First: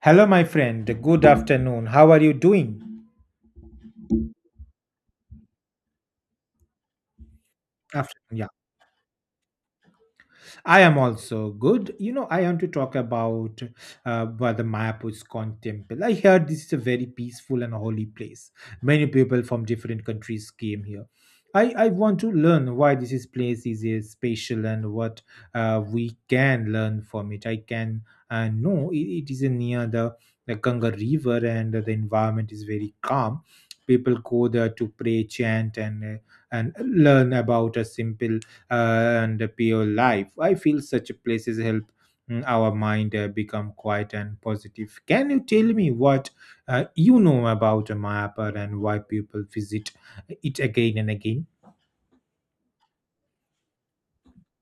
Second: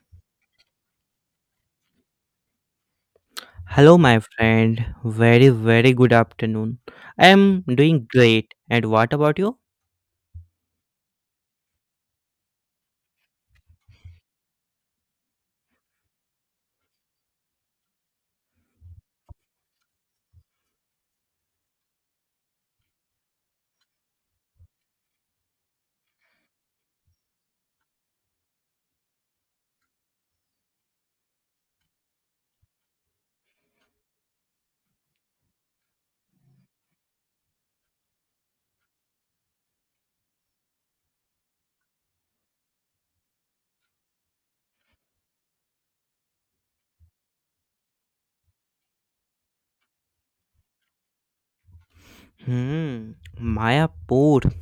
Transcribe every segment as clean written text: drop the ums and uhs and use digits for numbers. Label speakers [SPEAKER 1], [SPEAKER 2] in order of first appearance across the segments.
[SPEAKER 1] Hello, my friend. Good afternoon. How are you doing?
[SPEAKER 2] Hello, my friend. Very, very good afternoon. I am doing
[SPEAKER 1] Afternoon, yeah.
[SPEAKER 2] great. And what about you?
[SPEAKER 1] I am also good. You know, I want to talk about where the Mayapur temple. I heard this is a very peaceful and holy place. Many people from different countries came here. I want to learn why this is place is special and what we can learn from it. I can know it is near the Ganga River, and the environment is very calm. People go there to pray, chant, and and learn about a simple uh, and pure life. I feel such places help our mind become quiet and positive. Can you tell me what you know about a map and why people visit it again and again?
[SPEAKER 2] Hmm, Mayapur.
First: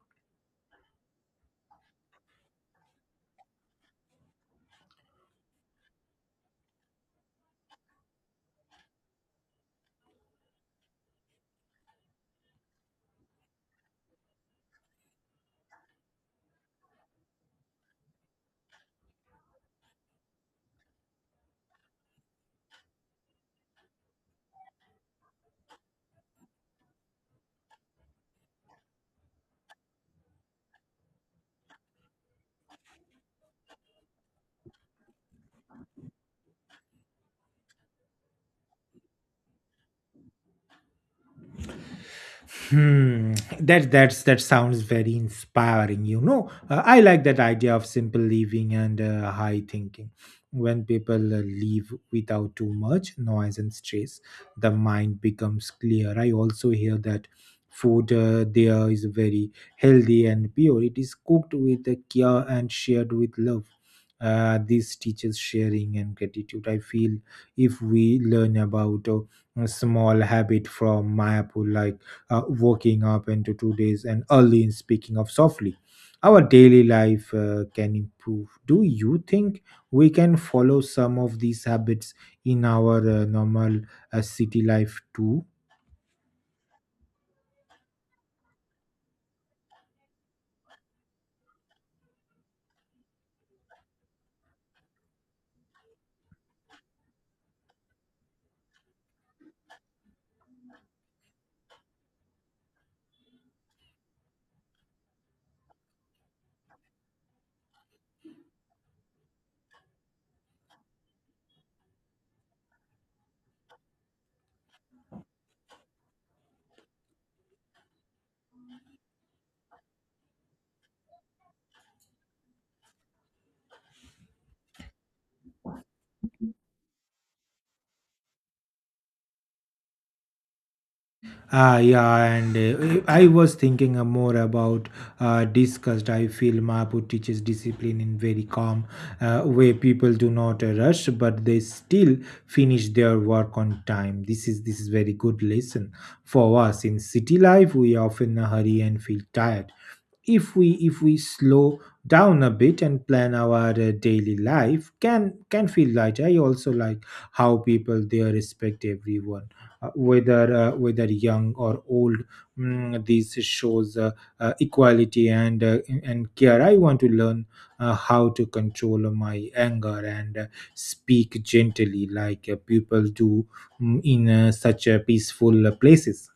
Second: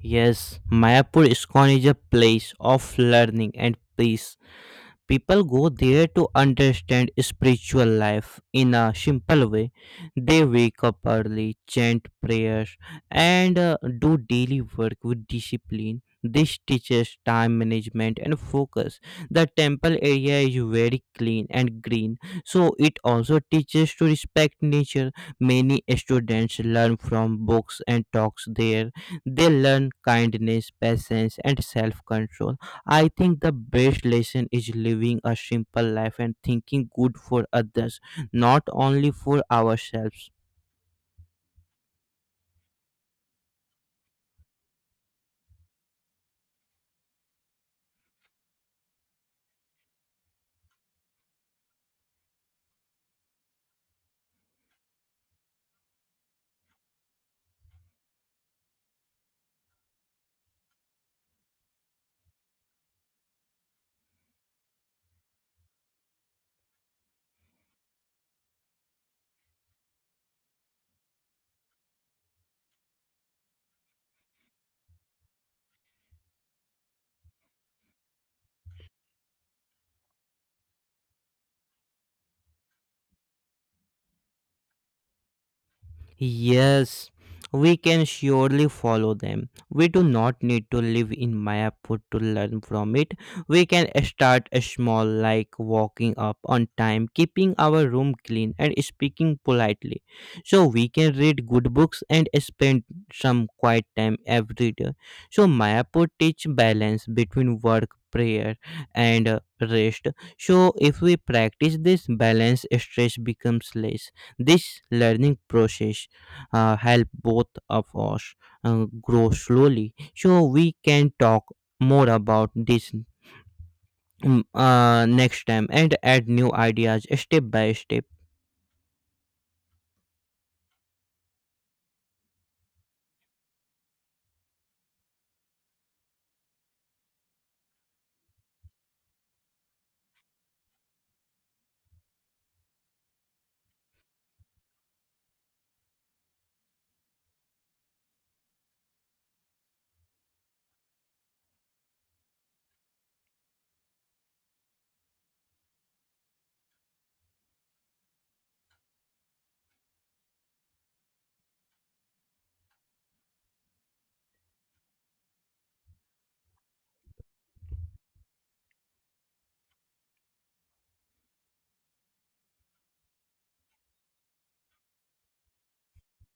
[SPEAKER 2] Yes, Mayapur ISKCON is a place of learning and peace. People go there to understand spiritual life in a simple way. They wake up early, chant prayers, and do daily work with discipline. This teaches time management and focus. The temple area is very clean and green, so it also teaches to respect nature. Many students learn from books and talks there. They learn kindness, patience, and self control. I think the best lesson is living a simple life and thinking good for others, not only for ourselves.
[SPEAKER 1] Hmm. That sounds very inspiring. You know, I like that idea of simple living and high thinking. When people live without too much noise and stress, the mind becomes clear. I also hear that food there is very healthy and pure. It is cooked with care and shared with love. This teaches sharing and gratitude. I feel if we learn about a small habit from Mayapur, like waking up into 2 days and early in speaking of softly. Our daily life can improve. Do you think we can follow some of these habits in our normal city life too?
[SPEAKER 2] Yes, we can surely follow them. We do not need to live in Mayapur to learn from it. We can start small, like walking up on time, keeping our room clean, and speaking politely. So we can read good books and spend some quiet time every day. So Mayapur teach balance between work, prayer, and rest. So if we practice this balance, stress becomes less. This learning process help both of us grow slowly. So we can talk more about this next time and add new ideas step by step.
[SPEAKER 1] Ah, yeah, and I was thinking more about disgust. I feel Mahapu teaches discipline in very calm way. People do not rush, but they still finish their work on time. This is very good lesson for us in city life. We often hurry and feel tired if we slow down a bit and plan our daily life can feel light. I also like how people there respect everyone, whether young or old. This shows equality and and care. I want to learn how to control my anger and speak gently like people do in such peaceful places.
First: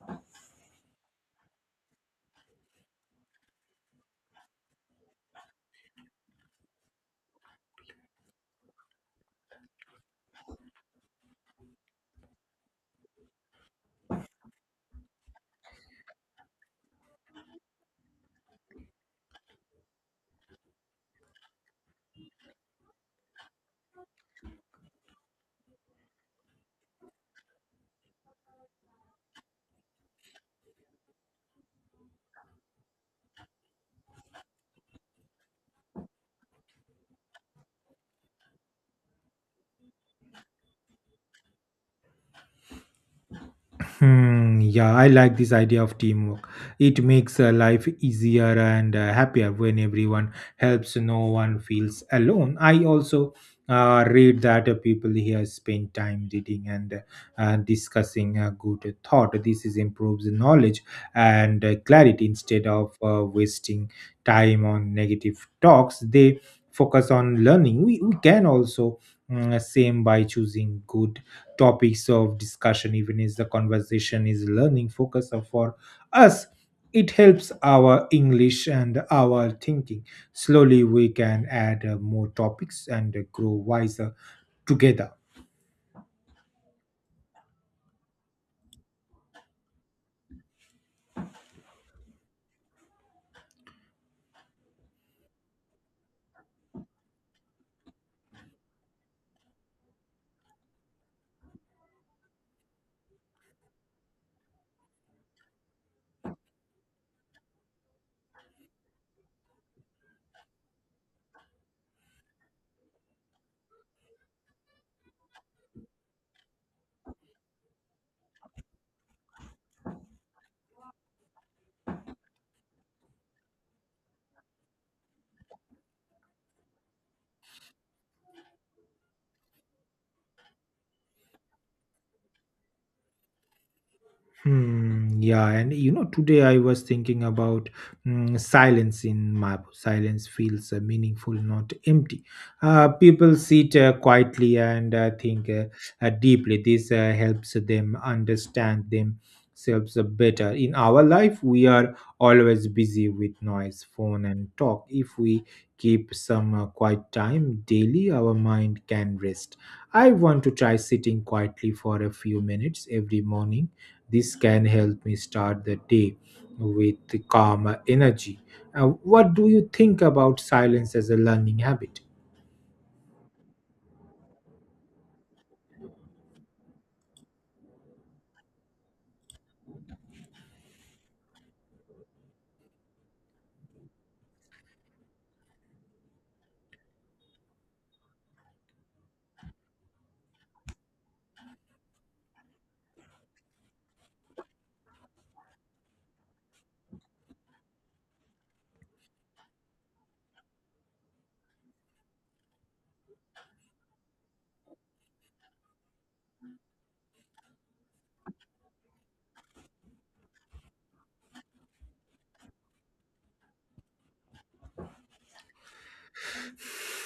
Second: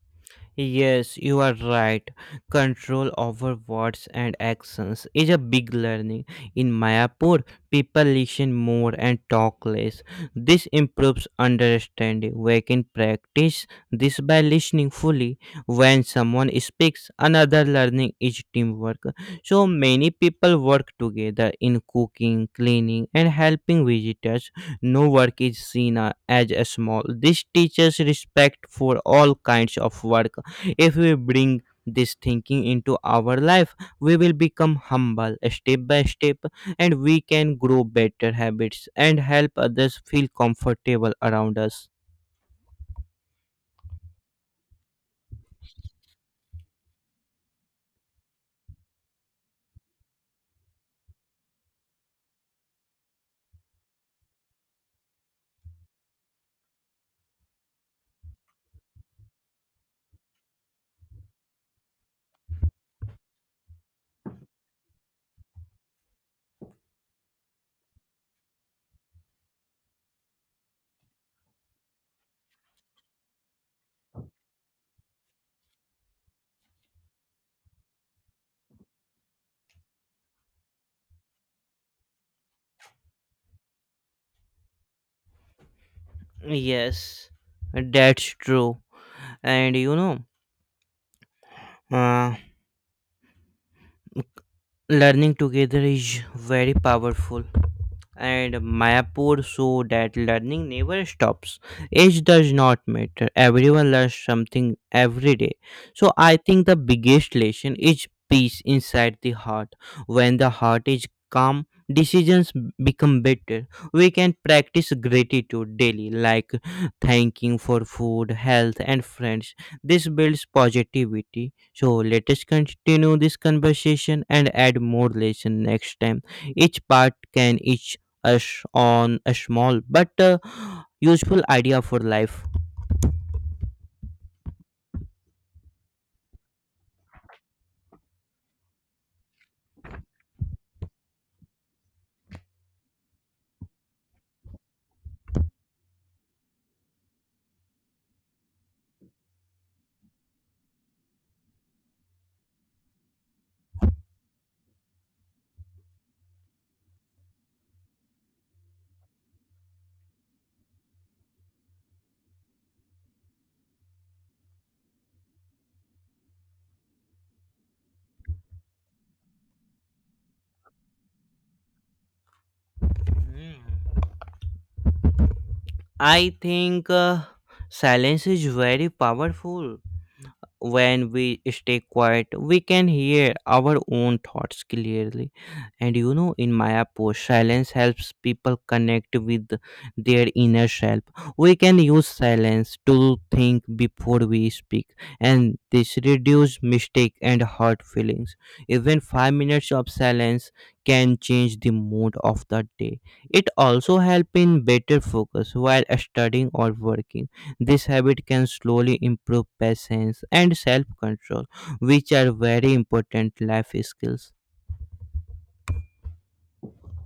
[SPEAKER 2] Yes, you are right. Control over words and actions is a big learning. In Mayapur, people listen more and talk less. This improves understanding. We can practice this by listening fully when someone speaks. Another learning is teamwork. So many people work together in cooking, cleaning, and helping visitors. No work is seen as a small. This teaches respect for all kinds of work. If we bring this thinking into our life, we will become humble step by step, and we can grow better habits and help others feel comfortable around us.
[SPEAKER 1] Hmm, yeah, I like this idea of teamwork. It makes life easier and happier when everyone helps, no one feels alone. I also read that people here spend time reading and discussing a good thought. This is improves knowledge and clarity instead of wasting time on negative talks. They focus on learning. We can also same by choosing good topics of discussion, even if the conversation is learning focus or for us, it helps our English and our thinking. Slowly, we can add more topics and grow wiser together.
[SPEAKER 2] Yes, that's true. And uh, learning together is very powerful, and mayapur show that learning never stops. Age does not matter, everyone learns something every day. So I think the biggest lesson is peace inside the heart. When the heart is calm, decisions become better. We can practice gratitude daily, like thanking for food, health, and friends. This builds positivity. So let us continue this conversation and add more lesson next time. Each part can each us on a small but useful idea for life.
[SPEAKER 1] Hmm, yeah, and you know, today I was thinking about silence in Mabu. Silence feels meaningful, not empty. People sit quietly and think deeply. This helps them understand themselves better. In our life, we are always busy with noise, phone, and talk. If we keep some quiet time daily, our mind can rest. I want to try sitting quietly for a few minutes every morning. This can help me start the day with calmer energy. What do you think about silence as a learning habit?
[SPEAKER 2] I think silence is very powerful. When we stay quiet, we can hear our own thoughts clearly. And you know, in Mayapur, silence helps people connect with their inner self. We can use silence to think before we speak, and this reduce mistake and hurt feelings. Even 5 minutes of silence can change the mood of the day. It also helps in better focus while studying or working. This habit can slowly improve patience and self control, which are very important life skills.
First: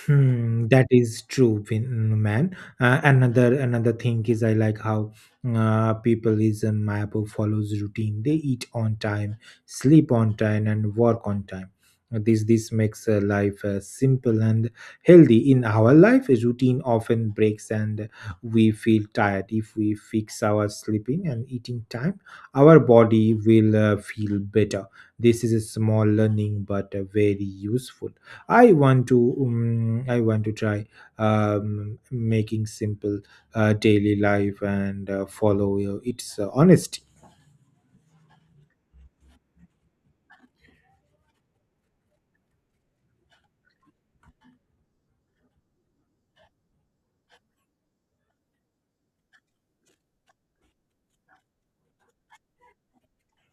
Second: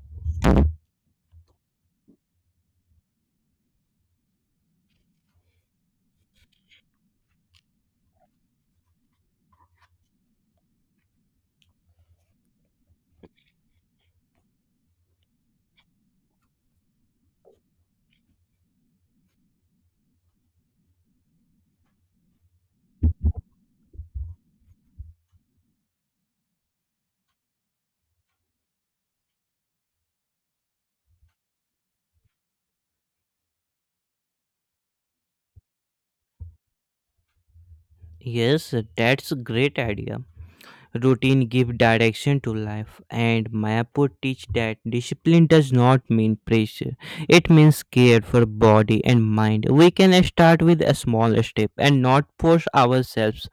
[SPEAKER 1] Hmm, that is true, man. Another thing is I like how people is a map who follows routine. They eat on time, sleep on time, and work on time. This makes life simple and healthy. In our life, a routine often breaks, and we feel tired. If we fix our sleeping and eating time, our body will feel better. This is a small learning, but very useful. I want to try making simple daily life and follow its honesty.
[SPEAKER 2] Yes, that's a great idea. Routine give direction to life, and Mayapur teach that discipline does not mean pressure. It means care for body and mind. We can start with a small step and not force ourselves.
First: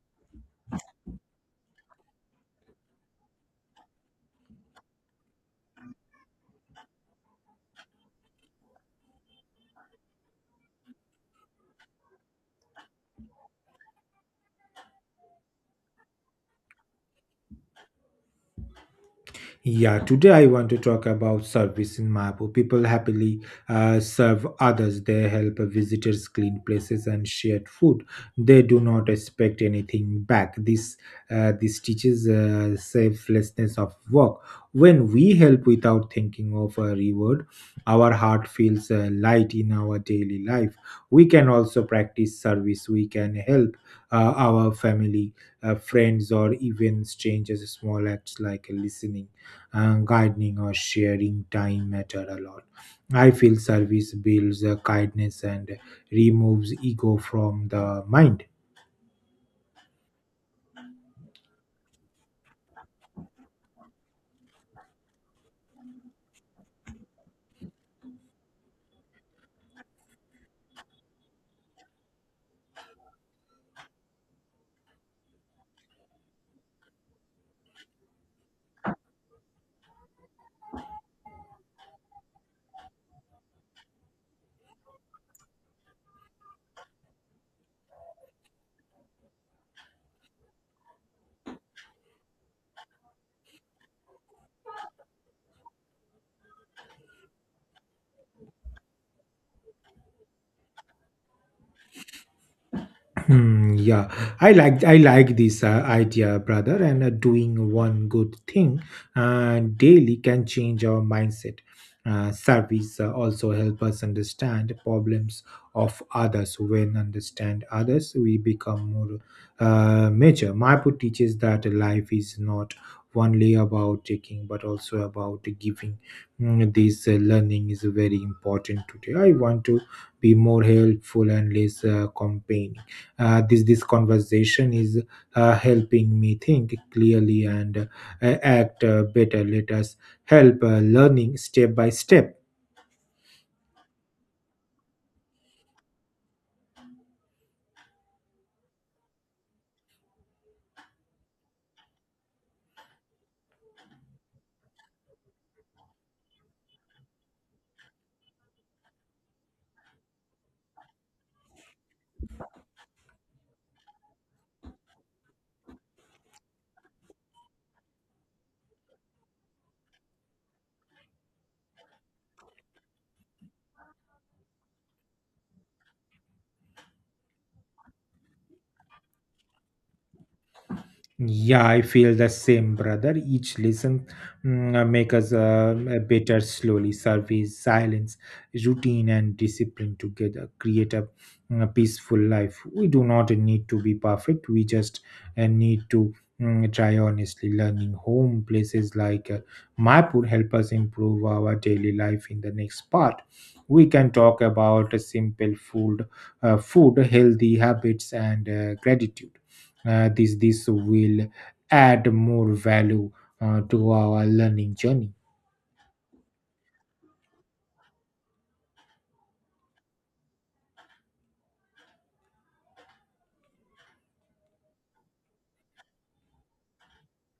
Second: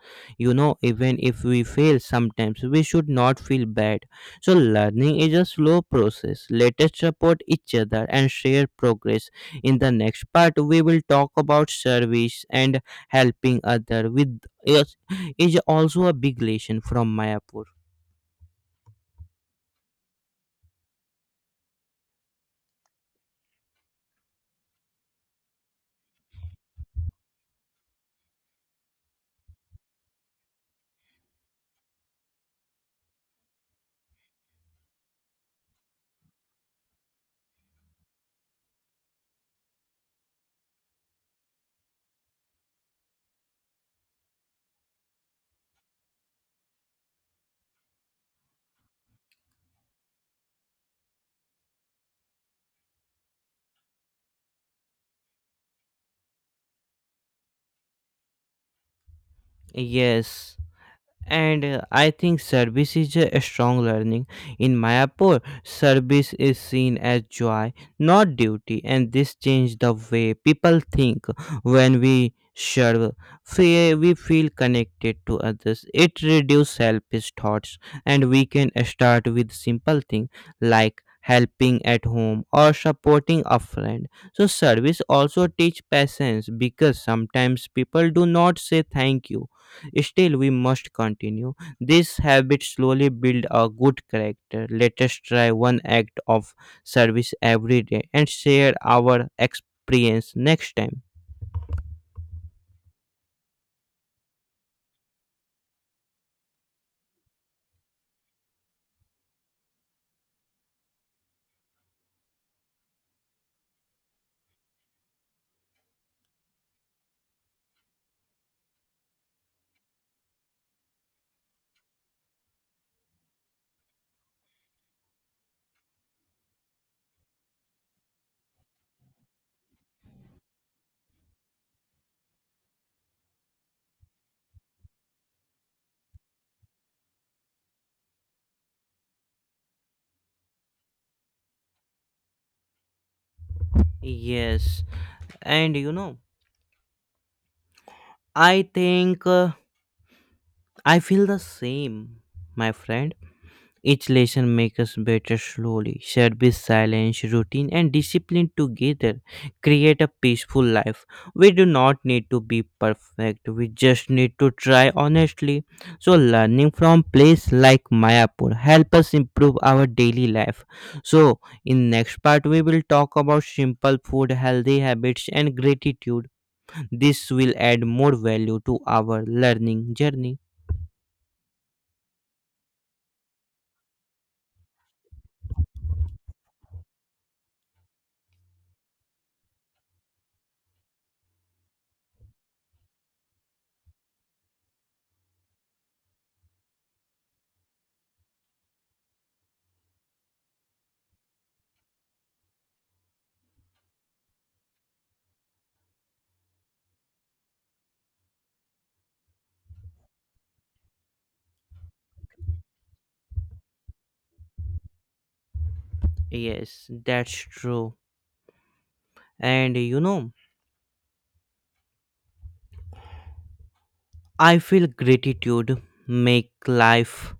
[SPEAKER 2] You know, even if we fail sometimes, we should not feel bad. So learning is a slow process. Let us support each other and share progress. In the next part, we will talk about service, and helping other with is also a big lesson from Mayapur.
[SPEAKER 1] Yeah, today I want to talk about service in Mapu. People happily serve others. They help visitors clean places and share food. They do not expect anything back. This teaches selflessness of work. When we help without thinking of a reward, our heart feels light. In our daily life, we can also practice service. We can help our family, friends, or even strangers. Small acts like listening, gardening, or sharing time matter a lot. I feel service builds kindness and removes ego from the mind.
[SPEAKER 2] Yes, and I think service is a strong learning. In mayapur, service is seen as joy, not duty, and this changed the way people think. When we serve, we feel connected to others. It reduces selfish thoughts, and we can start with simple things, like helping at home or supporting a friend. So service also teach patience, because sometimes people do not say thank you. Still, we must continue. This habit slowly build a good character. Let us try one act of service every day and share our experience next time.
[SPEAKER 1] Hmm, yeah, I like this idea, brother. And doing one good thing daily can change our mindset. Surveys also help us understand problems of others. When understand others, we become more mature. Maipo teaches that life is not only about taking, but also about giving. This learning is very important today. I want to be more helpful and less campaign. This conversation is helping me think clearly and act better. Let us help learning step by step.
[SPEAKER 2] Yes, and you know, I think I feel the same, my friend. Each lesson makes us better slowly. Service, silence, routine, and discipline together create a peaceful life. We do not need to be perfect, we just need to try honestly. So, learning from place like Mayapur help us improve our daily life. So, in next part, we will talk about simple food, healthy habits, and gratitude. This will add more value to our learning journey.
[SPEAKER 1] Yeah, I feel the same, brother. Each lesson make us better slowly. Service, silence, routine, and discipline together create a peaceful life. We do not need to be perfect. We just need to try honestly. Learning home places like Maipur help us improve our daily life. In the next part, we can talk about simple food, food, healthy habits, and gratitude. This will add more value to our learning journey.
[SPEAKER 2] Yes, that's true. And you know, I feel gratitude make life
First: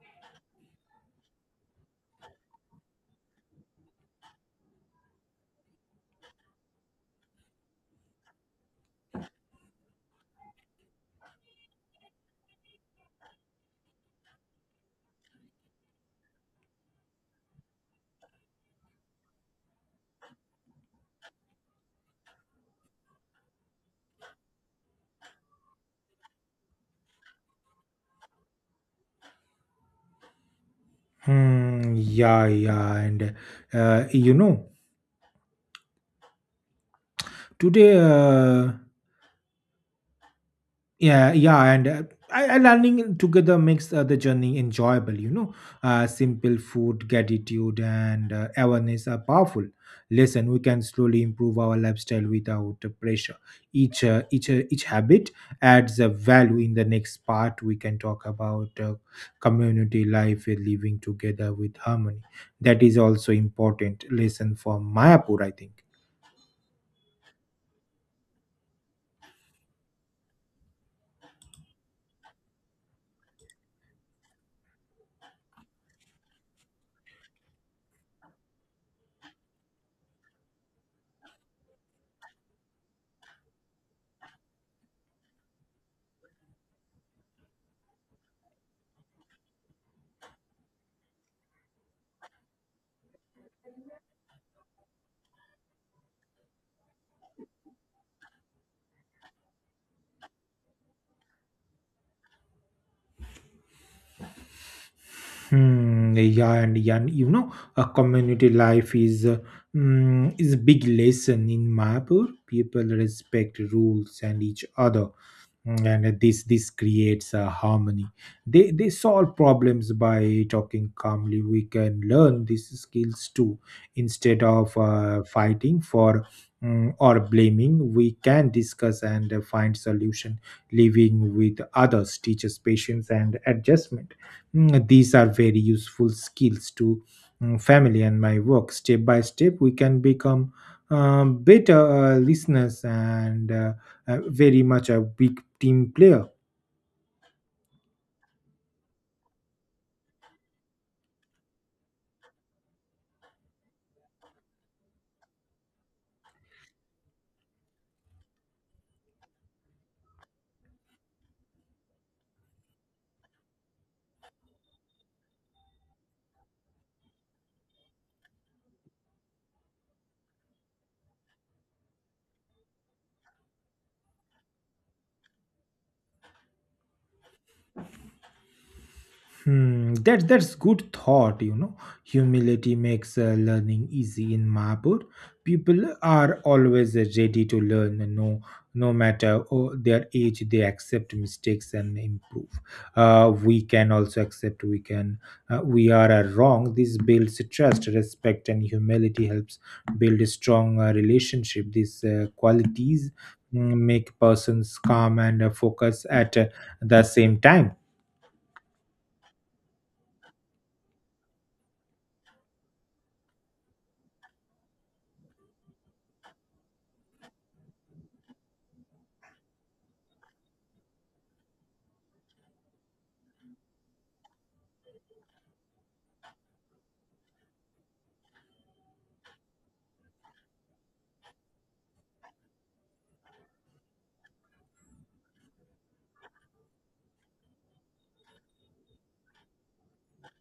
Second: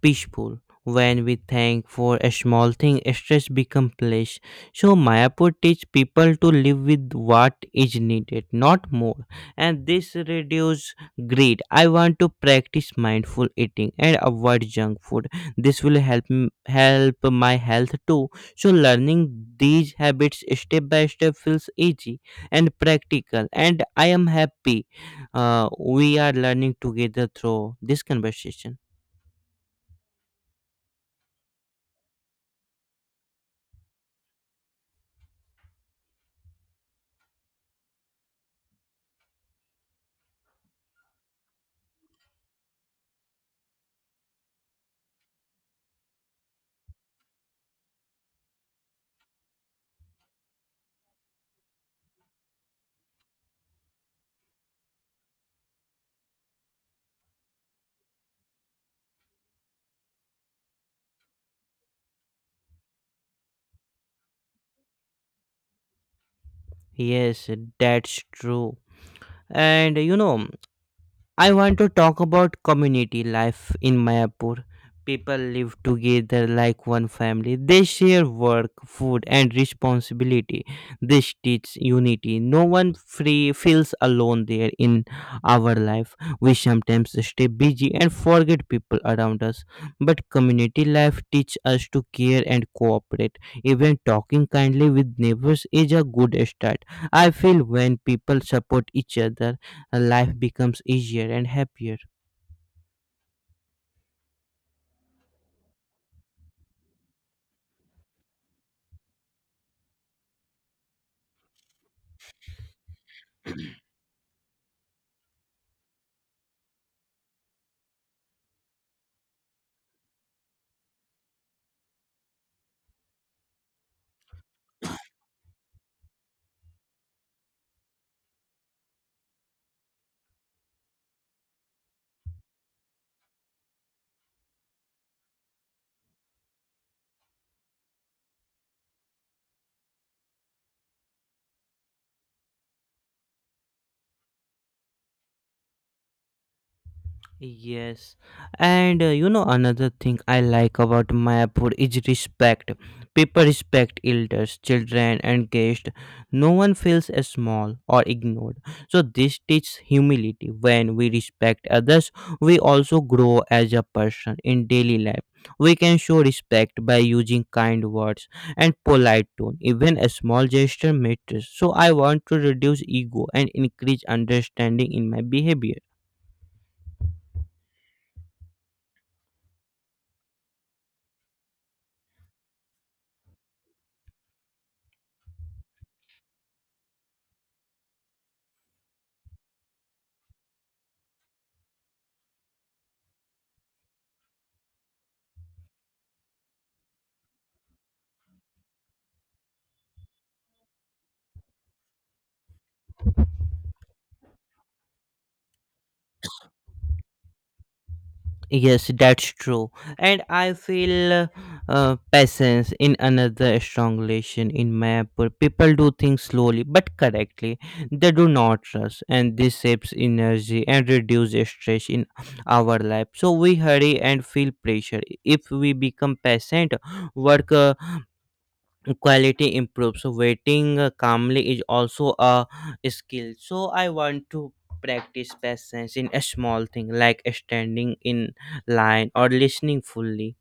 [SPEAKER 2] peaceful. When we thank for a small thing, stress becomes less. So Mayapur teach people to live with what is needed, not more. And this reduce greed. I want to practice mindful eating and avoid junk food. This will help my health too. So learning these habits step by step feels easy and practical. And I am happy. We are learning together through this conversation.
[SPEAKER 1] Hmm, yeah, yeah, and you know, today. Yeah, yeah, and I learning together makes the journey enjoyable. You know, simple food, gratitude, and awareness are powerful. Listen, we can slowly improve our lifestyle without pressure. Each habit adds a value. In the next part, we can talk about community life, living together with harmony. That is also important lesson for Mayapur, I think.
[SPEAKER 2] Yes, that's true. And you know, I want to talk about community life in Mayapur. People live together like one family. They share work, food, and responsibility. This teaches unity. No one free feels alone there in our life. We sometimes stay busy and forget people around us. But community life teaches us to care and cooperate. Even talking kindly with neighbors is a good start. I feel when people support each other, life becomes easier and happier.
[SPEAKER 1] Hmm, yeah, and yeah, and you know, a community life is is a big lesson in Mappur. People respect rules and each other. And this creates a harmony. They solve problems by talking calmly. We can learn these skills too. Instead of fighting for or blaming, we can discuss and find solution. Living with others teaches patience and adjustment. Mm, these are very useful skills to family and my work. Step by step, we can become better listeners and very much a big team player.
[SPEAKER 2] Yes, and you know, another thing I like about Mayapur is respect. People respect elders, children, and guests. No one feels small or ignored. So this teaches humility. When we respect others, we also grow as a person in daily life. We can show respect by using kind words and polite tone. Even a small gesture matters. So I want to reduce ego and increase understanding in my behavior.
[SPEAKER 1] Hmm, that's good thought, you know. Humility makes learning easy in Mahapur. People are always ready to learn, no no matter oh, their age. They accept mistakes and improve. We can also accept we can we are wrong. This builds trust, respect, and humility helps build a strong relationship. These qualities make persons calm and focus at the same time.
[SPEAKER 2] Yes, that's true. And I feel patience in another strong relation in my Apple. People do things slowly but correctly. They do not rush, and this saves energy and reduces stress in our life. So we hurry and feel pressure. If we become patient, work quality improves. So waiting calmly is also a skill. So I want to practice patience in a small thing, like standing in line or listening fully.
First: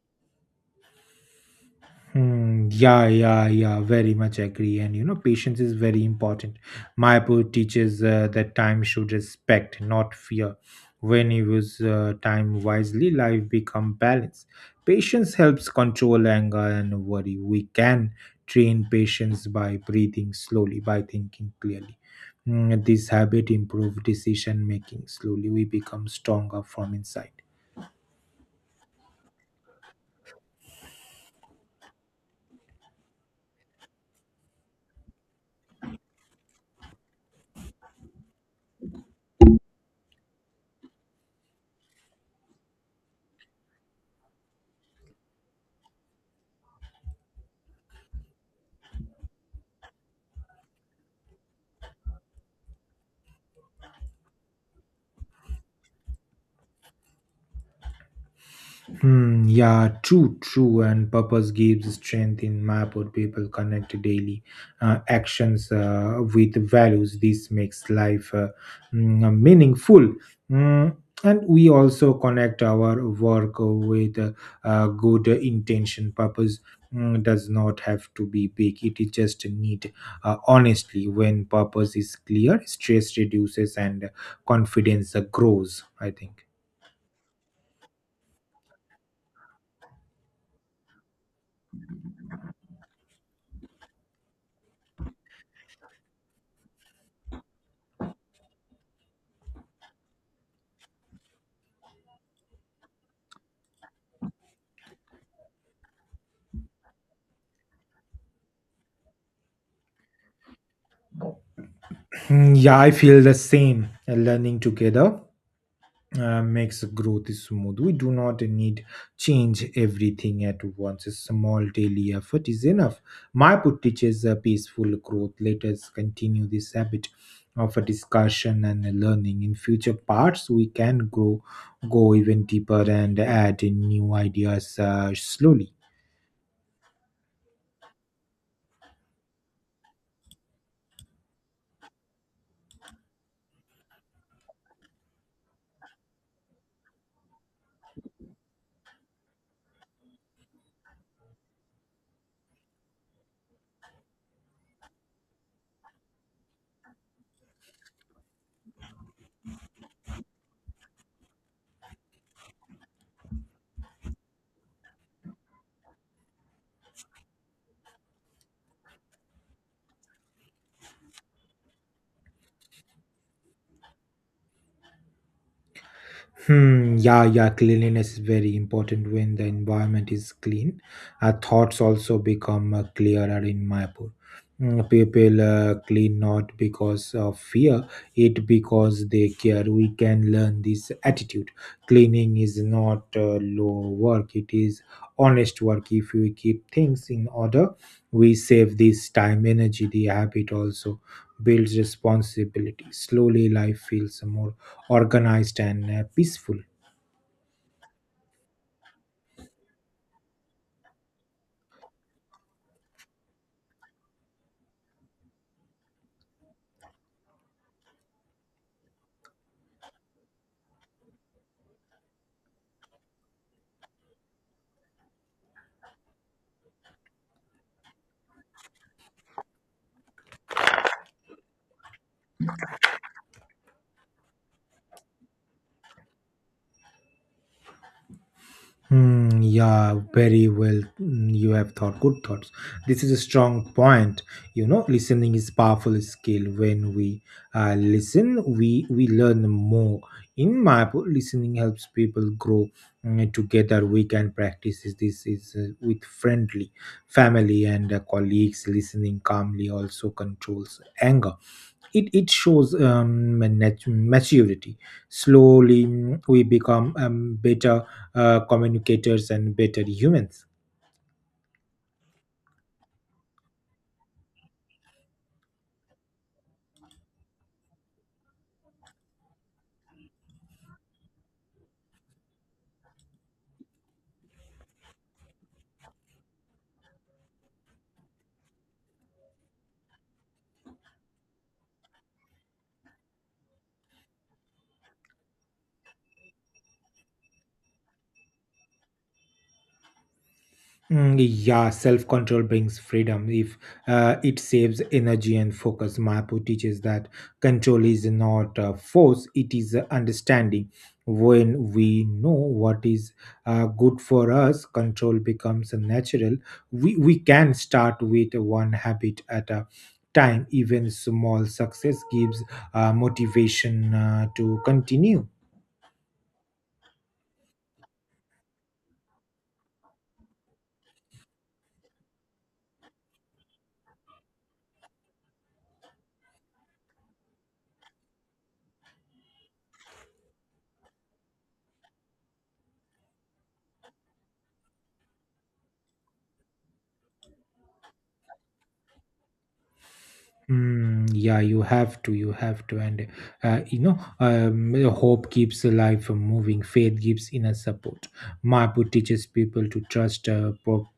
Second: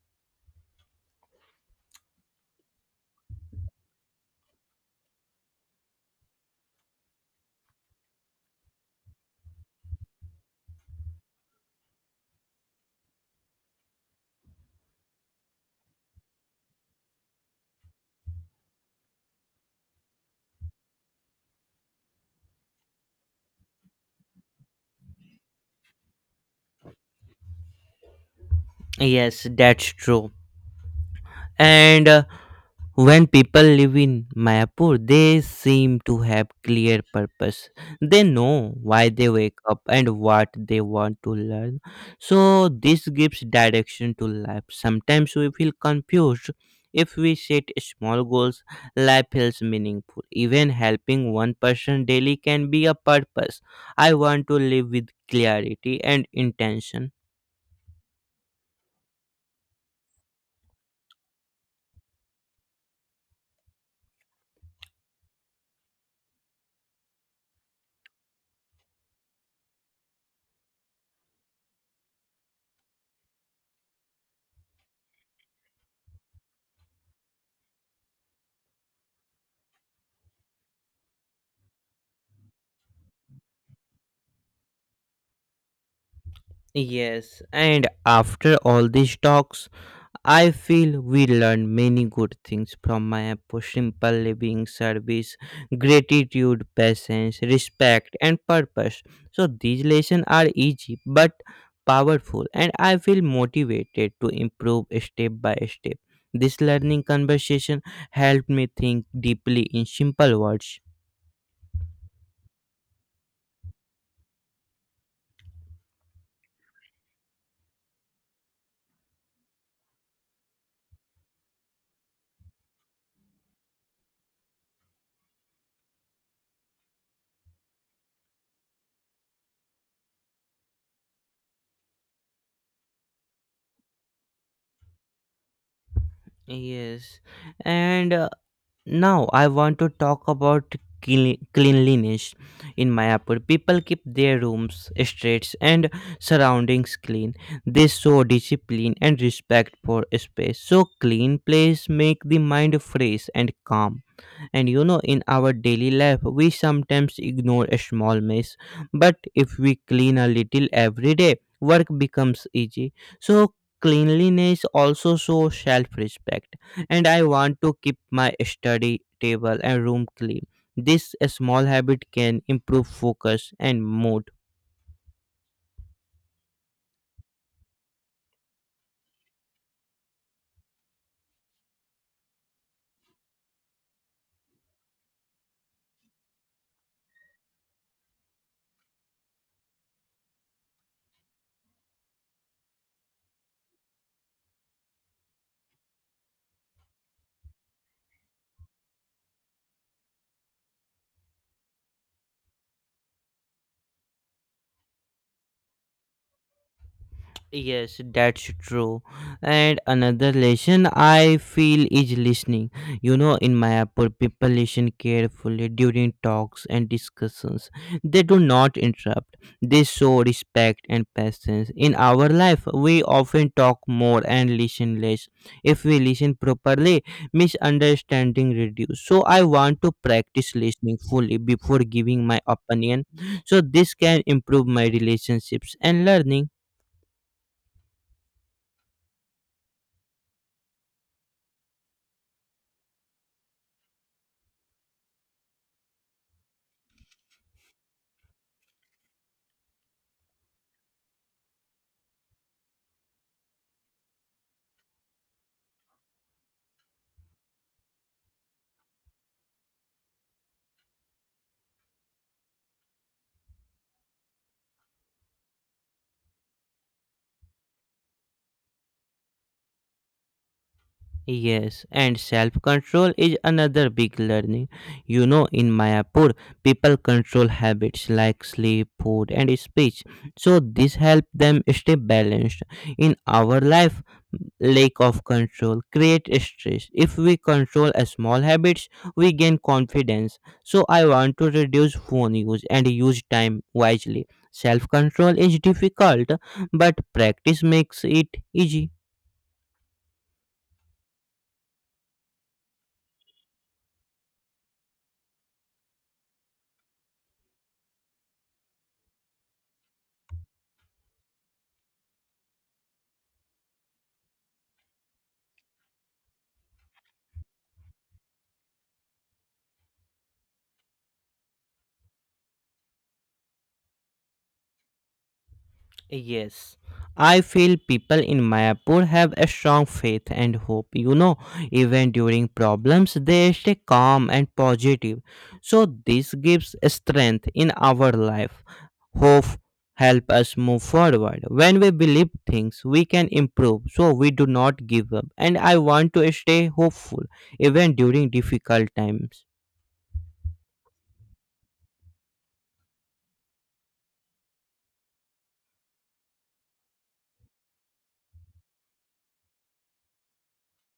[SPEAKER 1] Hmm, yeah, yeah, yeah, very much agree. And you know, patience is very important. Mayapur teaches that time should respect, not fear. When you use time wisely, life become balanced. Patience helps control anger and worry. We can train patience by breathing slowly, by thinking clearly. Hmm, this habit improve decision making slowly. We become stronger from inside.
[SPEAKER 2] Yes, that's true. And when people live in Mayapur, they seem to have clear purpose. They know why they wake up and what they want to learn. So this gives direction to life. Sometimes we feel confused. If we set small goals, life feels meaningful. Even helping one person daily can be a purpose. I want to live with clarity and intention.
[SPEAKER 1] Hmm, yeah, true, true. And purpose gives strength in map or people connect daily actions with values. This makes life meaningful. Mm, and we also connect our work with good intention. Purpose does not have to be big, it is just need. Honestly, when purpose is clear, stress reduces and confidence grows, I think.
[SPEAKER 2] Yes, and after all these talks, I feel we learn many good things from Mayapur: simple living, service, gratitude, patience, respect, and purpose. So, these lessons are easy but powerful, and I feel motivated to improve step by step. This learning conversation helped me think deeply in simple words.
[SPEAKER 1] Mm, yeah, I feel the same. Learning together makes growth smooth. We do not need change everything at once. A small daily effort is enough. My put teaches a peaceful growth. Let us continue this habit of a discussion and a learning. In future parts, we can grow, go even deeper and add in new ideas slowly.
[SPEAKER 2] Yes, and now I want to talk about cleanliness in mayapur. People keep their rooms, streets, and surroundings clean. They show discipline and respect for space. So clean place make the mind fresh and calm. And you know, in our daily life, we sometimes ignore a small mess, but if we clean a little every day, work becomes easy. So, cleanliness also shows self respect. And I want to keep my study table and room clean. This small habit can improve focus and mood.
[SPEAKER 1] Hmm, yeah, yeah, cleanliness is very important when the environment is clean. Our thoughts also become clearer in Mayapur. Mm, people clean not because of fear, it because they care. We can learn this attitude. Cleaning is not low work, it is honest work. If we keep things in order, we save this time, energy. The habit also builds responsibility. Slowly, life feels more organized and peaceful.
[SPEAKER 2] Yes, that's true. And another lesson I feel is listening. You know, in my Apple, people listen carefully during talks and discussions. They do not interrupt. They show respect and patience. In our life, we often talk more and listen less. If we listen properly, misunderstanding reduce. So I want to practice listening fully before giving my opinion. So this can improve my relationships and learning.
[SPEAKER 1] Hmm, yeah, very well. You have thought good thoughts. This is a strong point. You know, listening is powerful skill. When we listen, we learn more. In my book, listening helps people grow together. We can practice this this is with friendly family and colleagues. Listening calmly also controls anger, it shows maturity. Slowly we become better communicators and better humans.
[SPEAKER 2] Yes, and self control is another big learning. You know, in Mayapur, people control habits like sleep, food, and speech. So, this helps them stay balanced. In our life, lack of control creates stress. If we control a small habits, we gain confidence. So, I want to reduce phone use and use time wisely. Self control is difficult, but practice makes it easy.
[SPEAKER 1] Yeah, self control brings freedom. If It saves energy and focus. Mapu teaches that control is not a force, it is a understanding. When we know what is good for us, control becomes natural. We can start with one habit at a time. Even small success gives motivation to continue.
[SPEAKER 2] Yes, I feel people in Mayapur have a strong faith and hope. You know, even during problems, they stay calm and positive. So, this gives strength in our life. Hope help us move forward. When we believe things, we can improve. So, we do not give up. And I want to stay hopeful even during difficult times.
[SPEAKER 1] Yeah, you have to, and hope keeps life moving. Faith gives inner support. Mapu teaches people to trust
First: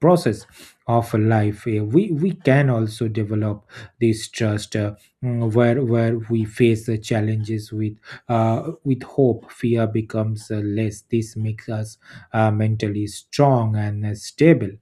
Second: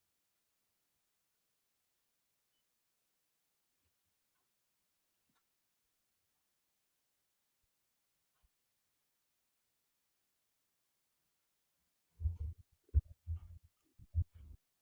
[SPEAKER 1] process of life. We can also develop this trust where we face the challenges with hope. Fear becomes less. This makes us mentally strong and stable.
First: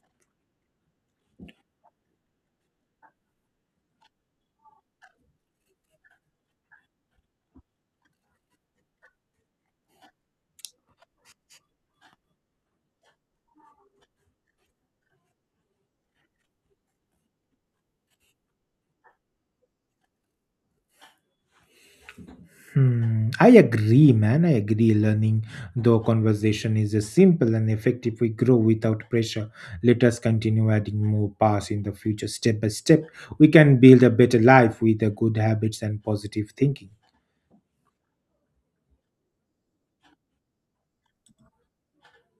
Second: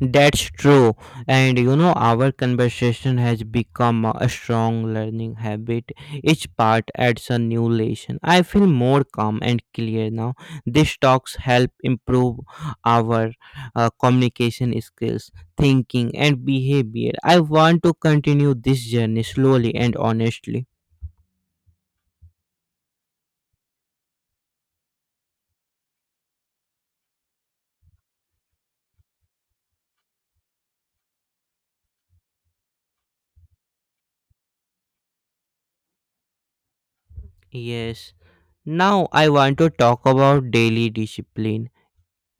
[SPEAKER 2] That's true. And you know, our conversation has become a strong learning habit. Each part adds a new lesson. I feel more calm and clear now. These talks help improve our communication skills, thinking, and behavior. I want to continue this journey slowly and honestly.
[SPEAKER 1] Hmm, I agree, man. I agree. Learning, though, conversation is a simple and effective. We grow without pressure. Let us continue adding more paths in the future, step by step. We can build a better life with the good habits and positive thinking.
[SPEAKER 2] Yes. Now I want to talk about daily discipline.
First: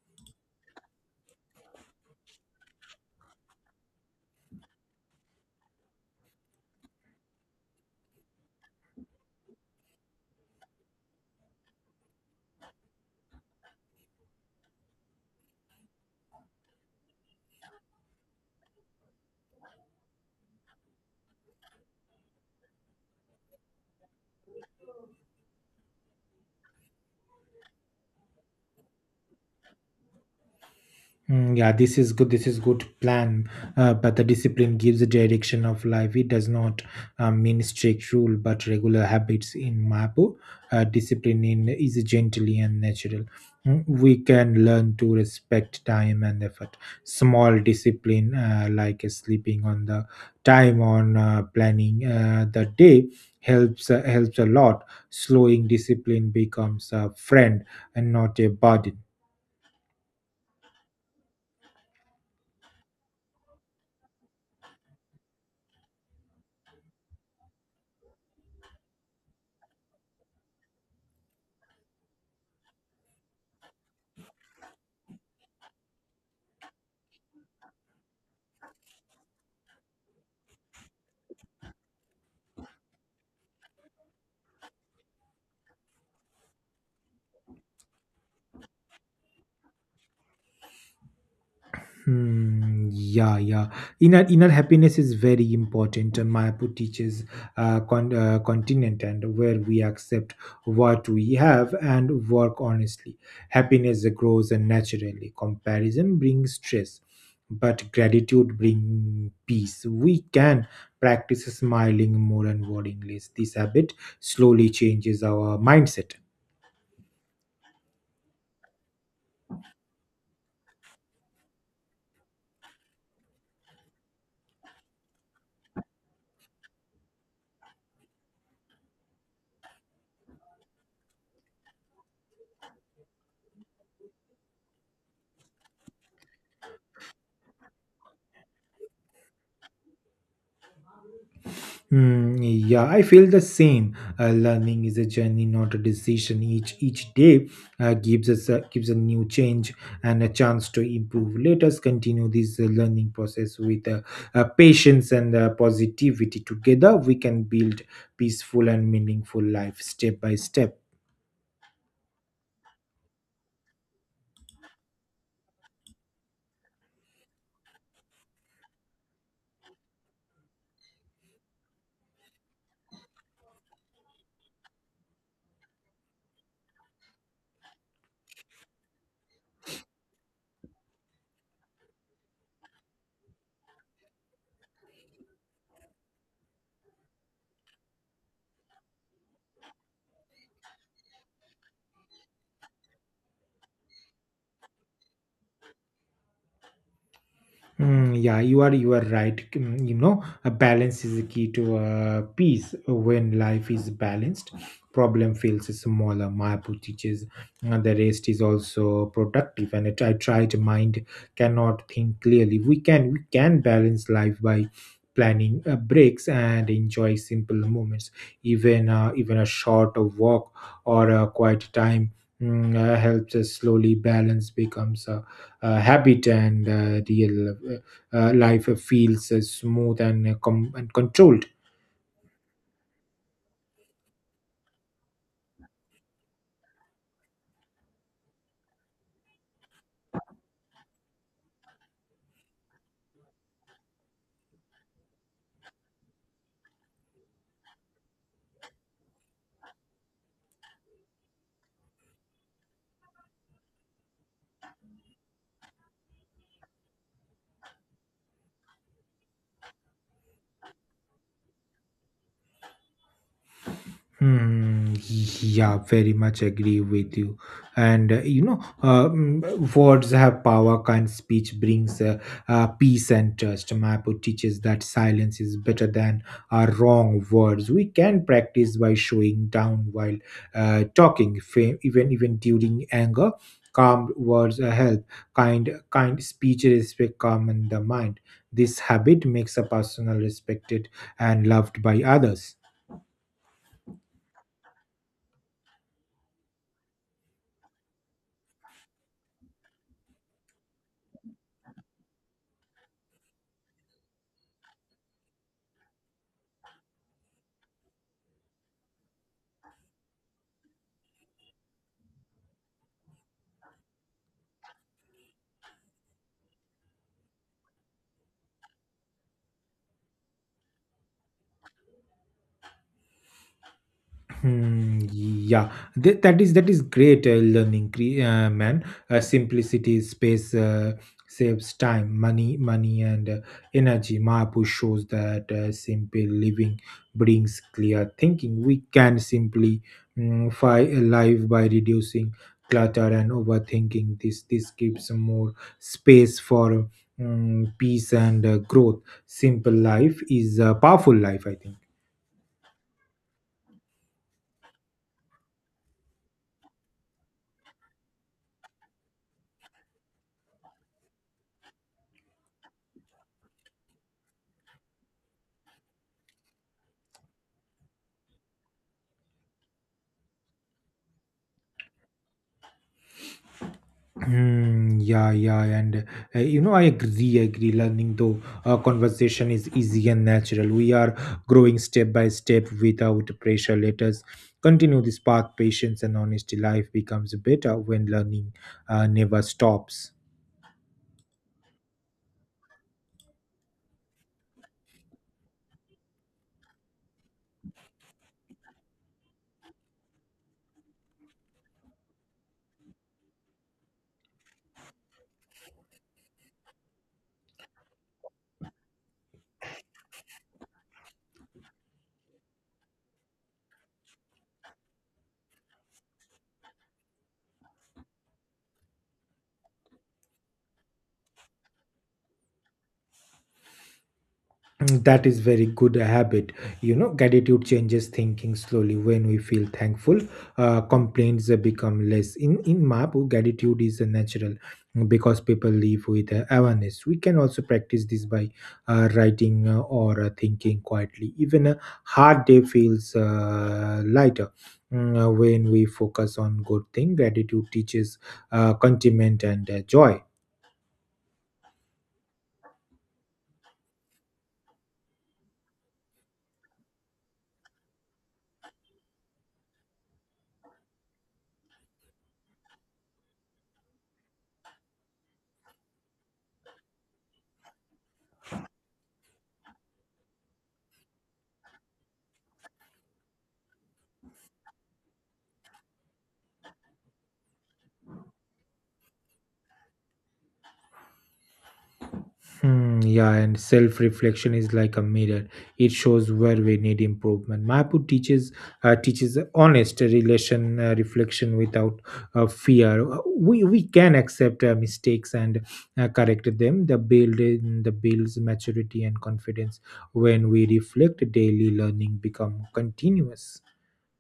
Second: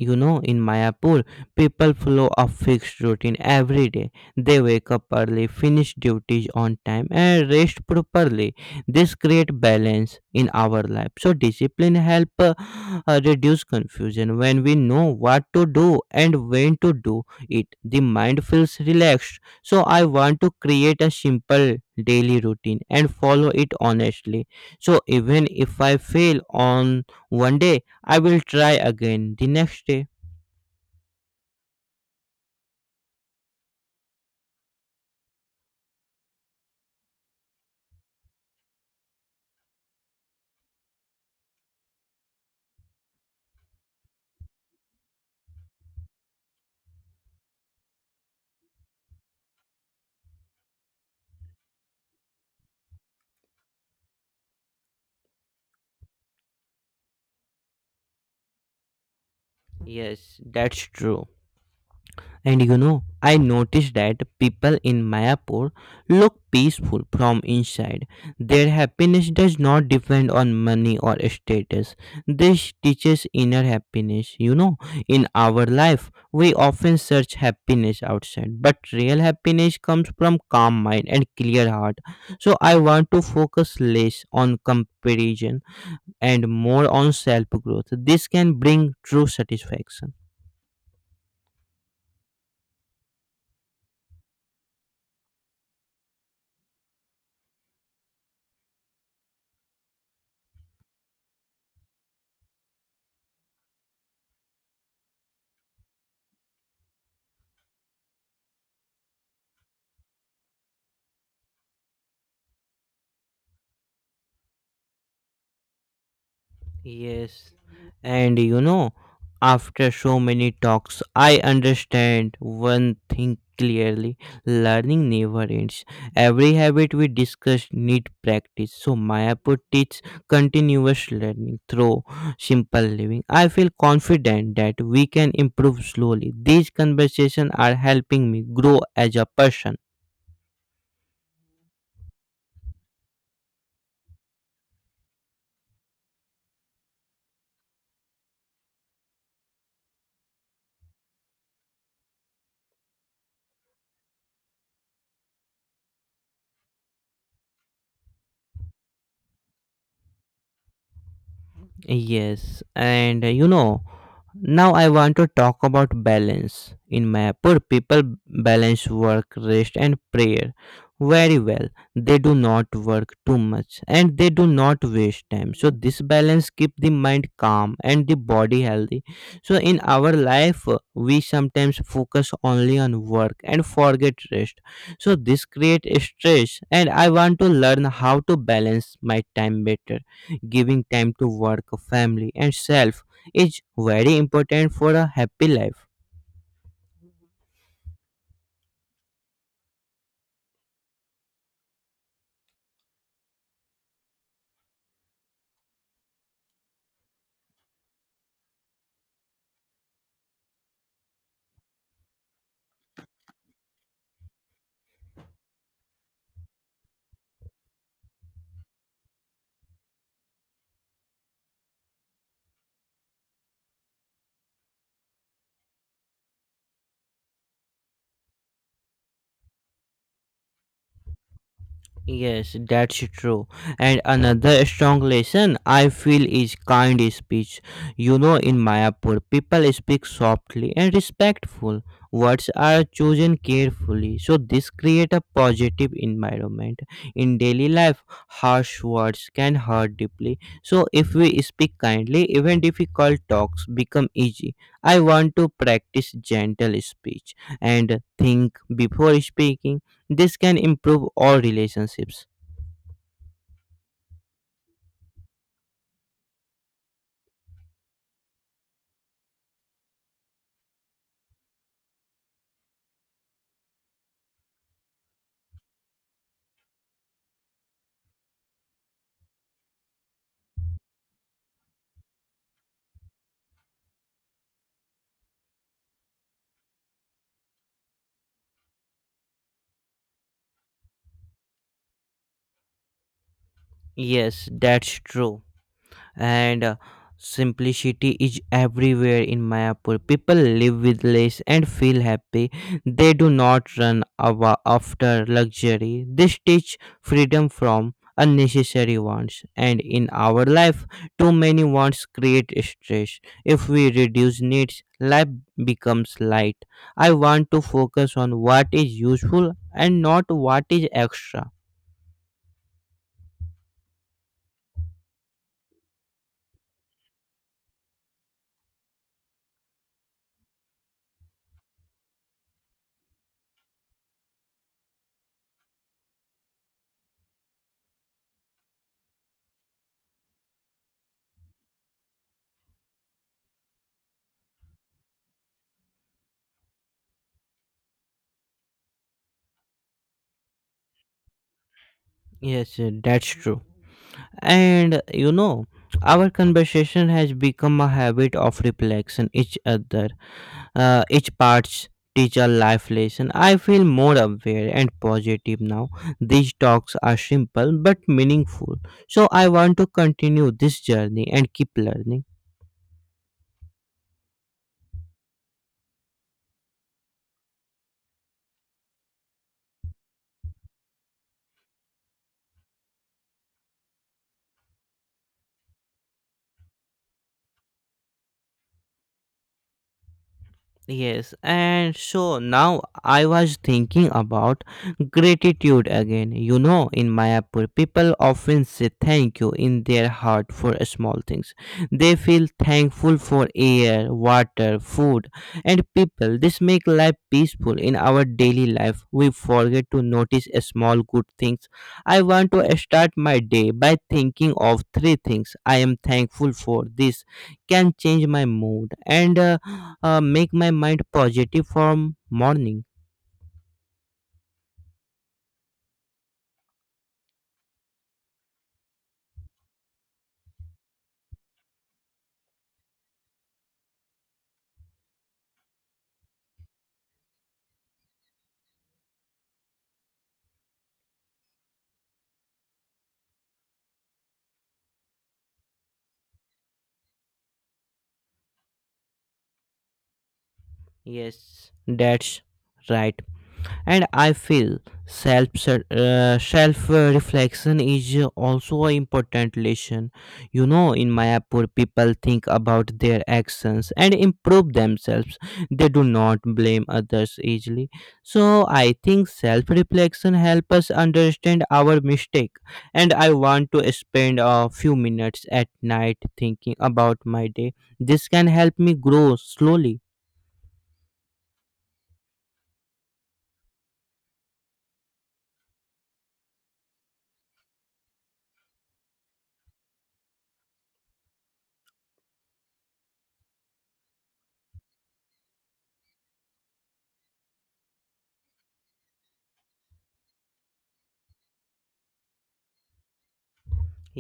[SPEAKER 2] You know, in Mayapur, people follow a fixed routine every day. They wake up early, finish duties on time, and rest properly. This creates balance in our life. So, discipline helps reduce confusion. When we know what to do and when to do it, the mind feels relaxed. So, I want to create a simple daily routine and follow it honestly. So, even if I fail on one day, I will try again the next day.
[SPEAKER 1] Yeah, this is good. This is good plan. But the discipline gives the direction of life. It does not mean strict rule, but regular habits. In Mapu, discipline is gently and natural. We can learn to respect time and effort. Small discipline, like sleeping on the time on planning the day, helps a lot. Slowing discipline becomes a friend and not a burden.
[SPEAKER 2] Yes, that's true. And you know, I noticed that people in Mayapur look peaceful from inside. Their happiness does not depend on money or status. This teaches inner happiness. You know, in our life, we often search happiness outside, but real happiness comes from calm mind and clear heart. So I want to focus less on comparison and more on self growth. This can bring true satisfaction.
[SPEAKER 1] Hmm, yeah, yeah. Inner happiness is very important. And Mayapur teaches continent and where we accept what we have and work honestly. Happiness grows naturally. Comparison brings stress, but gratitude brings peace. We can practice smiling more and worrying less. This habit slowly changes our mindset.
[SPEAKER 2] Yes, and you know, after so many talks, I understand one thing clearly learning never ends. Every habit we discuss need practice. So, Mayapur teaches continuous learning through simple living. I feel confident that we can improve slowly. These conversations are helping me grow as a person.
[SPEAKER 1] Hmm, yeah, I feel the same. Learning is a journey, not a decision. Each day gives a new change and a chance to improve. Let us continue this learning process with patience and positivity. Together, we can build peaceful and meaningful life, step by step.
[SPEAKER 2] Yes, and you know, now I want to talk about balance. In Mayapur, people balance work, rest, and prayer very well. They do not work too much and they do not waste time. So this balance keep the mind calm and the body healthy. So in our life, we sometimes focus only on work and forget rest. So this create stress, and I want to learn how to balance my time better, giving time to work, family, and self is very important for a happy life.
[SPEAKER 1] Yeah, you are right. You know, a balance is the key to peace. When life is balanced, problem feels smaller. Mahapu teaches the rest is also productive, and it, I try to mind cannot think clearly. We can balance life by planning breaks and enjoy simple moments. Even a short walk or a quiet time helps us slowly balance becomes. Habit and real life feels smooth and, and controlled.
[SPEAKER 2] Yes, that's true. And another strong lesson I feel is kind speech. You know, in Mayapur, people speak softly and respectful. Words are chosen carefully, so this create a positive environment. In daily life, harsh words can hurt deeply. So if we speak kindly, even difficult talks become easy. I want to practice gentle speech and think before speaking. This can improve all relationships.
[SPEAKER 1] Hmm, yeah, very much agree with you. And you know, words have power. Kind speech brings peace and trust. Mapo teaches that silence is better than our wrong words. We can practice by showing down while talking, even during anger. Calm words help. Kind speech respect calm in the mind. This habit makes a person respected and loved by others.
[SPEAKER 2] Yes, that's true. And simplicity is everywhere in Mayapur. People live with less and feel happy. They do not after luxury. They teach freedom from unnecessary wants. And in our life, too many wants create stress. If we reduce needs, life becomes light. I want to focus on what is useful and not what is extra.
[SPEAKER 1] Hmm, yeah, that is great learning, man. Simplicity, space saves time, money and energy. Mahapu shows that simple living brings clear thinking. We can simply life by reducing clutter and overthinking. This gives more space for peace and growth. Simple life is a powerful life, I think.
[SPEAKER 2] Yes, that's true. And you know, our conversation has become a habit of reflection each other. Each parts teach a life lesson. I feel more aware and positive now. These talks are simple but meaningful. So I want to continue this journey and keep learning.
[SPEAKER 1] Yeah, yeah, and you know, I agree. Learning though, conversation is easy and natural. We are growing step by step without pressure. Let us continue this path. Patience and honesty. Life becomes better when learning never stops.
[SPEAKER 2] Yes, and so now I was thinking about gratitude again. You know, in Mayapur, people often say thank you in their heart for small things. They feel thankful for air, water, food, and people. This makes life peaceful in our daily life. We forget to notice small good things. I want to start my day by thinking of three things I am thankful for. This can change my mood and make my mind positive from morning.
[SPEAKER 1] That is very good habit. You know, gratitude changes thinking slowly. When we feel thankful, complaints become less. In Mapu, gratitude is natural because people live with awareness. We can also practice this by writing or thinking quietly. Even a hard day feels lighter. When we focus on good thing, gratitude teaches contentment and joy.
[SPEAKER 2] Yes, that's right. And I feel self reflection is also an important lesson. You know, in Mayapur people think about their actions and improve themselves. They do not blame others easily. So I think self reflection help us understand our mistake, and I want to spend a few minutes at night thinking about my day. This can help me grow slowly.
[SPEAKER 1] Hmm, yeah, and self reflection is like a mirror. It shows where we need improvement. Mapu teaches teaches honest relation reflection without fear. We can accept mistakes and correct them. The builds maturity and confidence. When we reflect daily, learning become continuous.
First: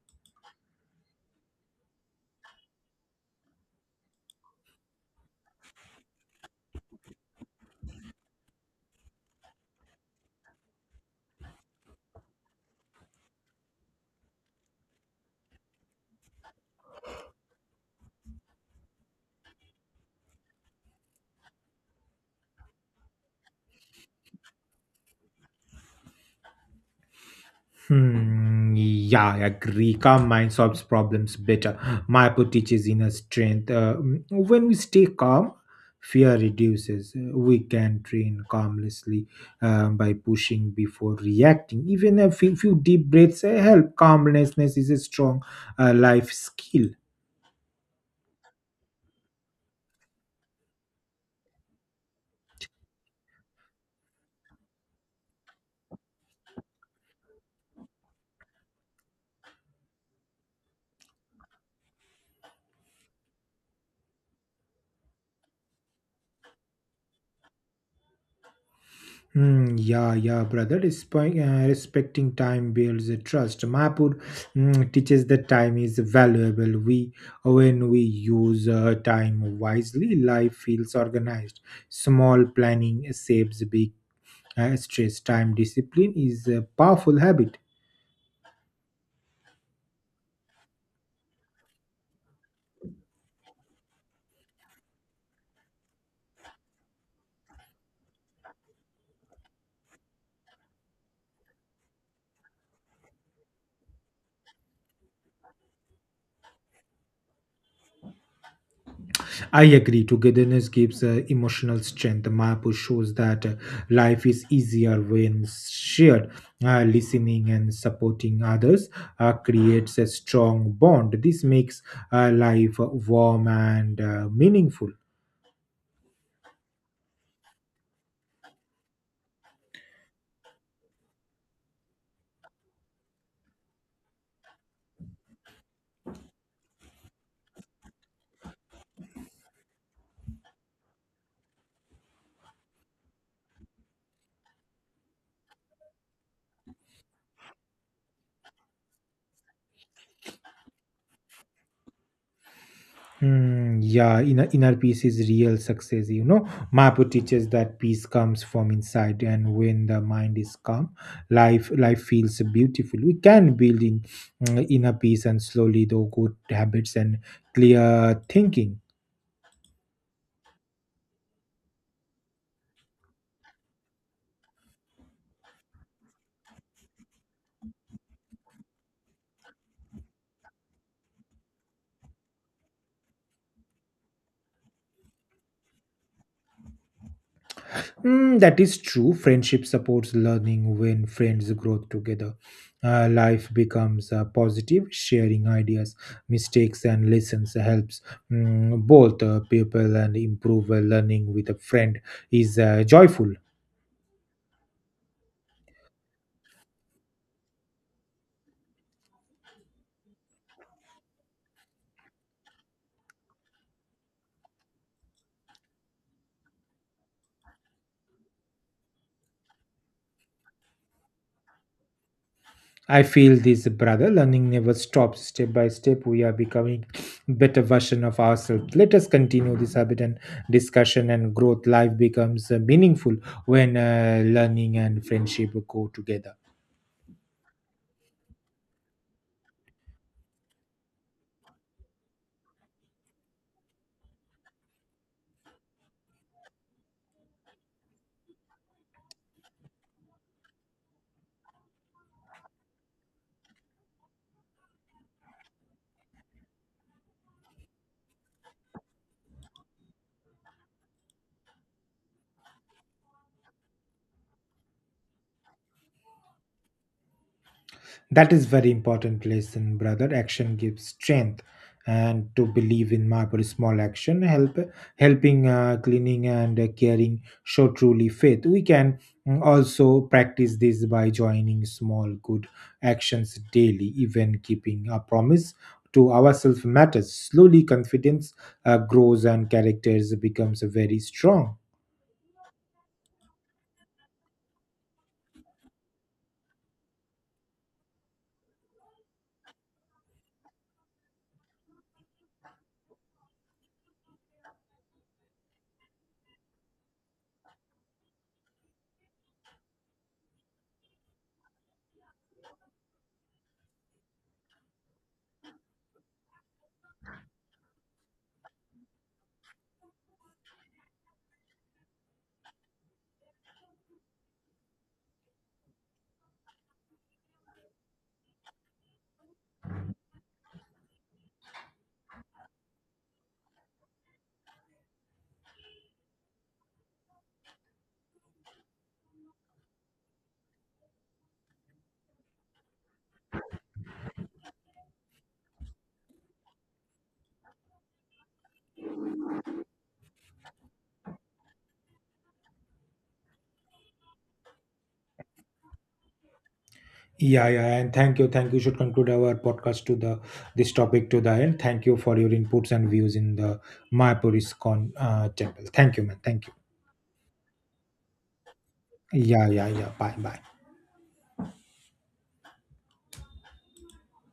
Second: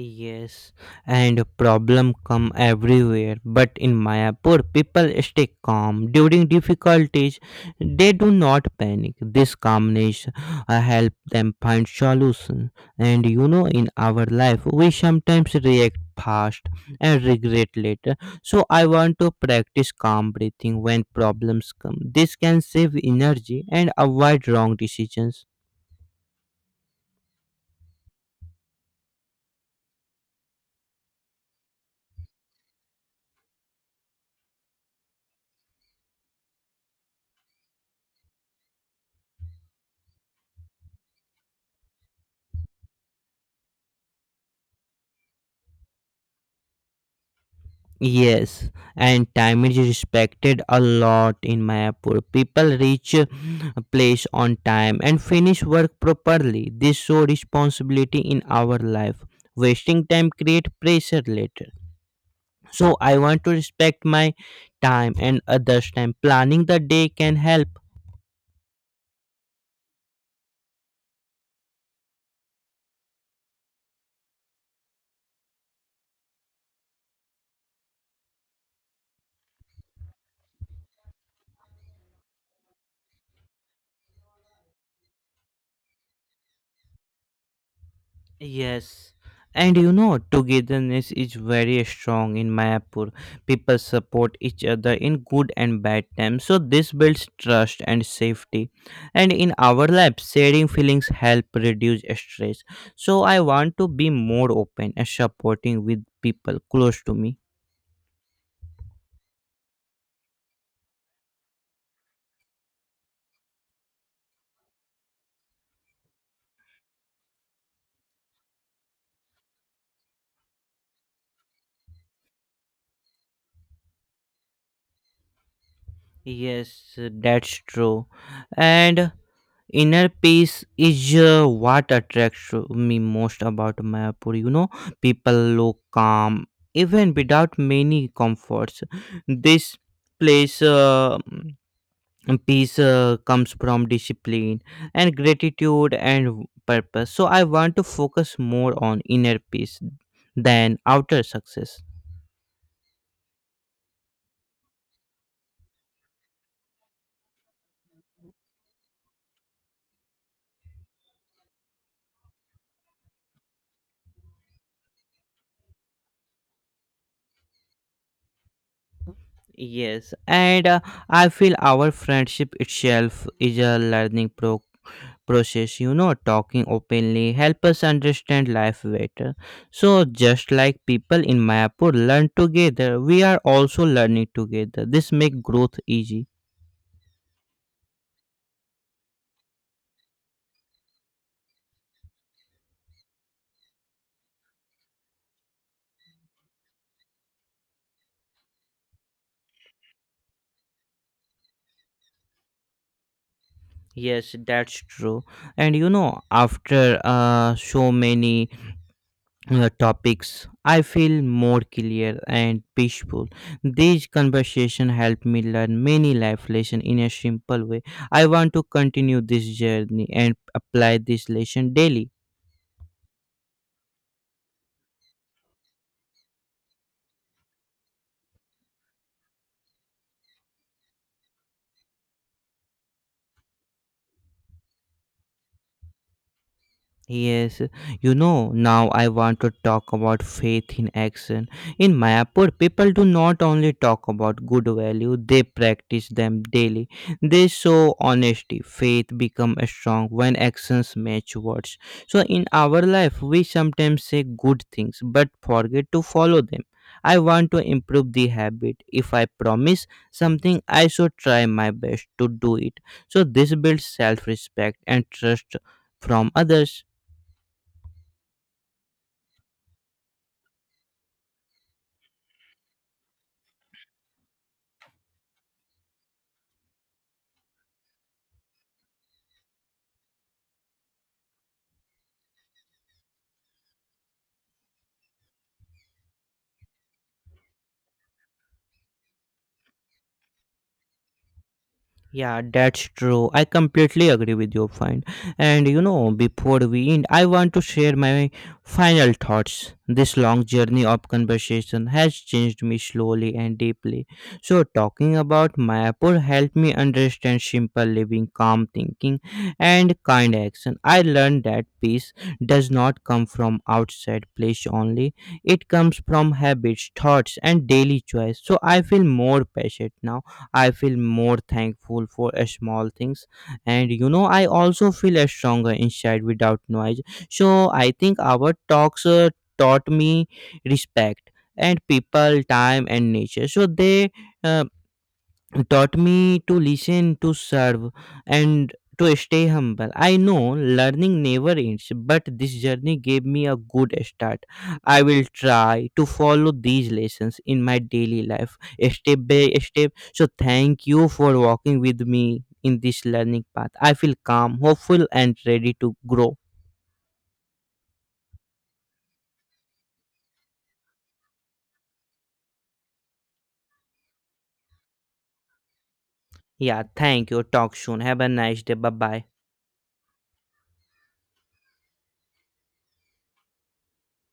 [SPEAKER 2] Yes, and problem come everywhere. But in Mayapur, people stay calm during difficulties. They do not panic. This calmness help them find solution. And you know, in our life, we sometimes react fast and regret later. So I want to practice calm breathing when problems come. This can save energy and avoid wrong decisions.
[SPEAKER 1] Hmm, yeah, I agree. Calm mind solves problems better. Mayapo teaches inner strength. When we stay calm, fear reduces. We can train calmlessly by pushing before reacting. Even a few deep breaths help. Calmlessness is a strong life skill.
[SPEAKER 2] Yes, and time is respected a lot in Mayapur. People reach a place on time and finish work properly. This show responsibility in our life. Wasting time create pressure later. So I want to respect my time and others' time. Planning the day can help.
[SPEAKER 1] Yeah, yeah, brother. Respecting time builds a trust. Mahapur teaches that time is valuable. When we use time wisely, life feels organized. Small planning saves big stress. Time discipline is a powerful habit.
[SPEAKER 2] Yes, and you know, togetherness is very strong in Mayapur. People support each other in good and bad times, so this builds trust and safety. And in our lives, sharing feelings help reduce stress. So I want to be more open and supporting with people close to me.
[SPEAKER 1] I agree. Togetherness gives emotional strength. The map shows that life is easier when shared. Listening and supporting others creates a strong bond. This makes life warm and meaningful.
[SPEAKER 2] Yes, that's true. And inner peace is what attracts me most about Mayapur. You know, people look calm even without many comforts. This place. Peace comes from discipline and gratitude and purpose. So I want to focus more on inner peace than outer success.
[SPEAKER 1] Hmm, yeah, inner peace is real success. You know, Mapu teaches that peace comes from inside, and when the mind is calm, life feels beautiful. We can build in inner peace and slowly, though, good habits and clear thinking.
[SPEAKER 2] Yes, and I feel our friendship itself is a process. You know, talking openly help us understand life better. So just like people in Mayapur learn together, we are also learning together. This make growth easy.
[SPEAKER 1] That is true. Friendship supports learning when friends grow together. Life becomes positive. Sharing ideas, mistakes, and lessons helps both people and improve learning with a friend is joyful.
[SPEAKER 2] Yes, that's true. And you know, after so many topics, I feel more clear and peaceful. These conversation help me learn many life lessons in a simple way. I want to continue this journey and apply this lesson daily.
[SPEAKER 1] I feel this, brother. Learning never stops. Step by step, we are becoming better version of ourselves. Let us continue this habit and discussion and growth. Life becomes meaningful when learning and friendship go together.
[SPEAKER 2] Yes, you know, now I want to talk about faith in action. In Mayapur, people do not only talk about good value, they practice them daily. They show honesty. Faith become strong when actions match words. So in our life, we sometimes say good things but forget to follow them. I want to improve the habit. If I promise something, I should try my best to do it. So this builds self-respect and trust from others.
[SPEAKER 1] That is very important lesson, brother. Action gives strength, and to believe in my very small action, helping, cleaning, and caring show truly faith. We can also practice this by joining small good actions daily. Even keeping a promise to ourselves matters. Slowly, confidence grows and characters becomes very strong.
[SPEAKER 2] Yeah, that's true. I completely agree with your point. And you know, before we end, I want to share my final thoughts. This long journey of conversation has changed me slowly and deeply. So, talking about Mayapur helped me understand simple living, calm thinking, and kind action. I learned that peace does not come from outside place only, it comes from habits, thoughts, and daily choice. So, I feel more patient now. I feel more thankful for small things. And you know, I also feel stronger inside without noise. So I think our talks taught me respect and people, time, and nature. So they. Uh, Taught me to listen, to serve, and to stay humble. I know learning never ends, but this journey gave me a good start. I will try to follow these lessons in my daily life, step by step. So, thank you for walking with me in this learning path. I feel calm, hopeful, and ready to grow.
[SPEAKER 1] Yeah, yeah, and thank you. Should conclude our podcast to the this topic to the end. Thank you for your inputs and views in the Mayapuris con temple. Thank you, man. Thank you.
[SPEAKER 2] Yeah, thank you. Talk soon. Have a nice day. Bye bye.
[SPEAKER 1] Yeah, yeah, yeah. Bye, bye.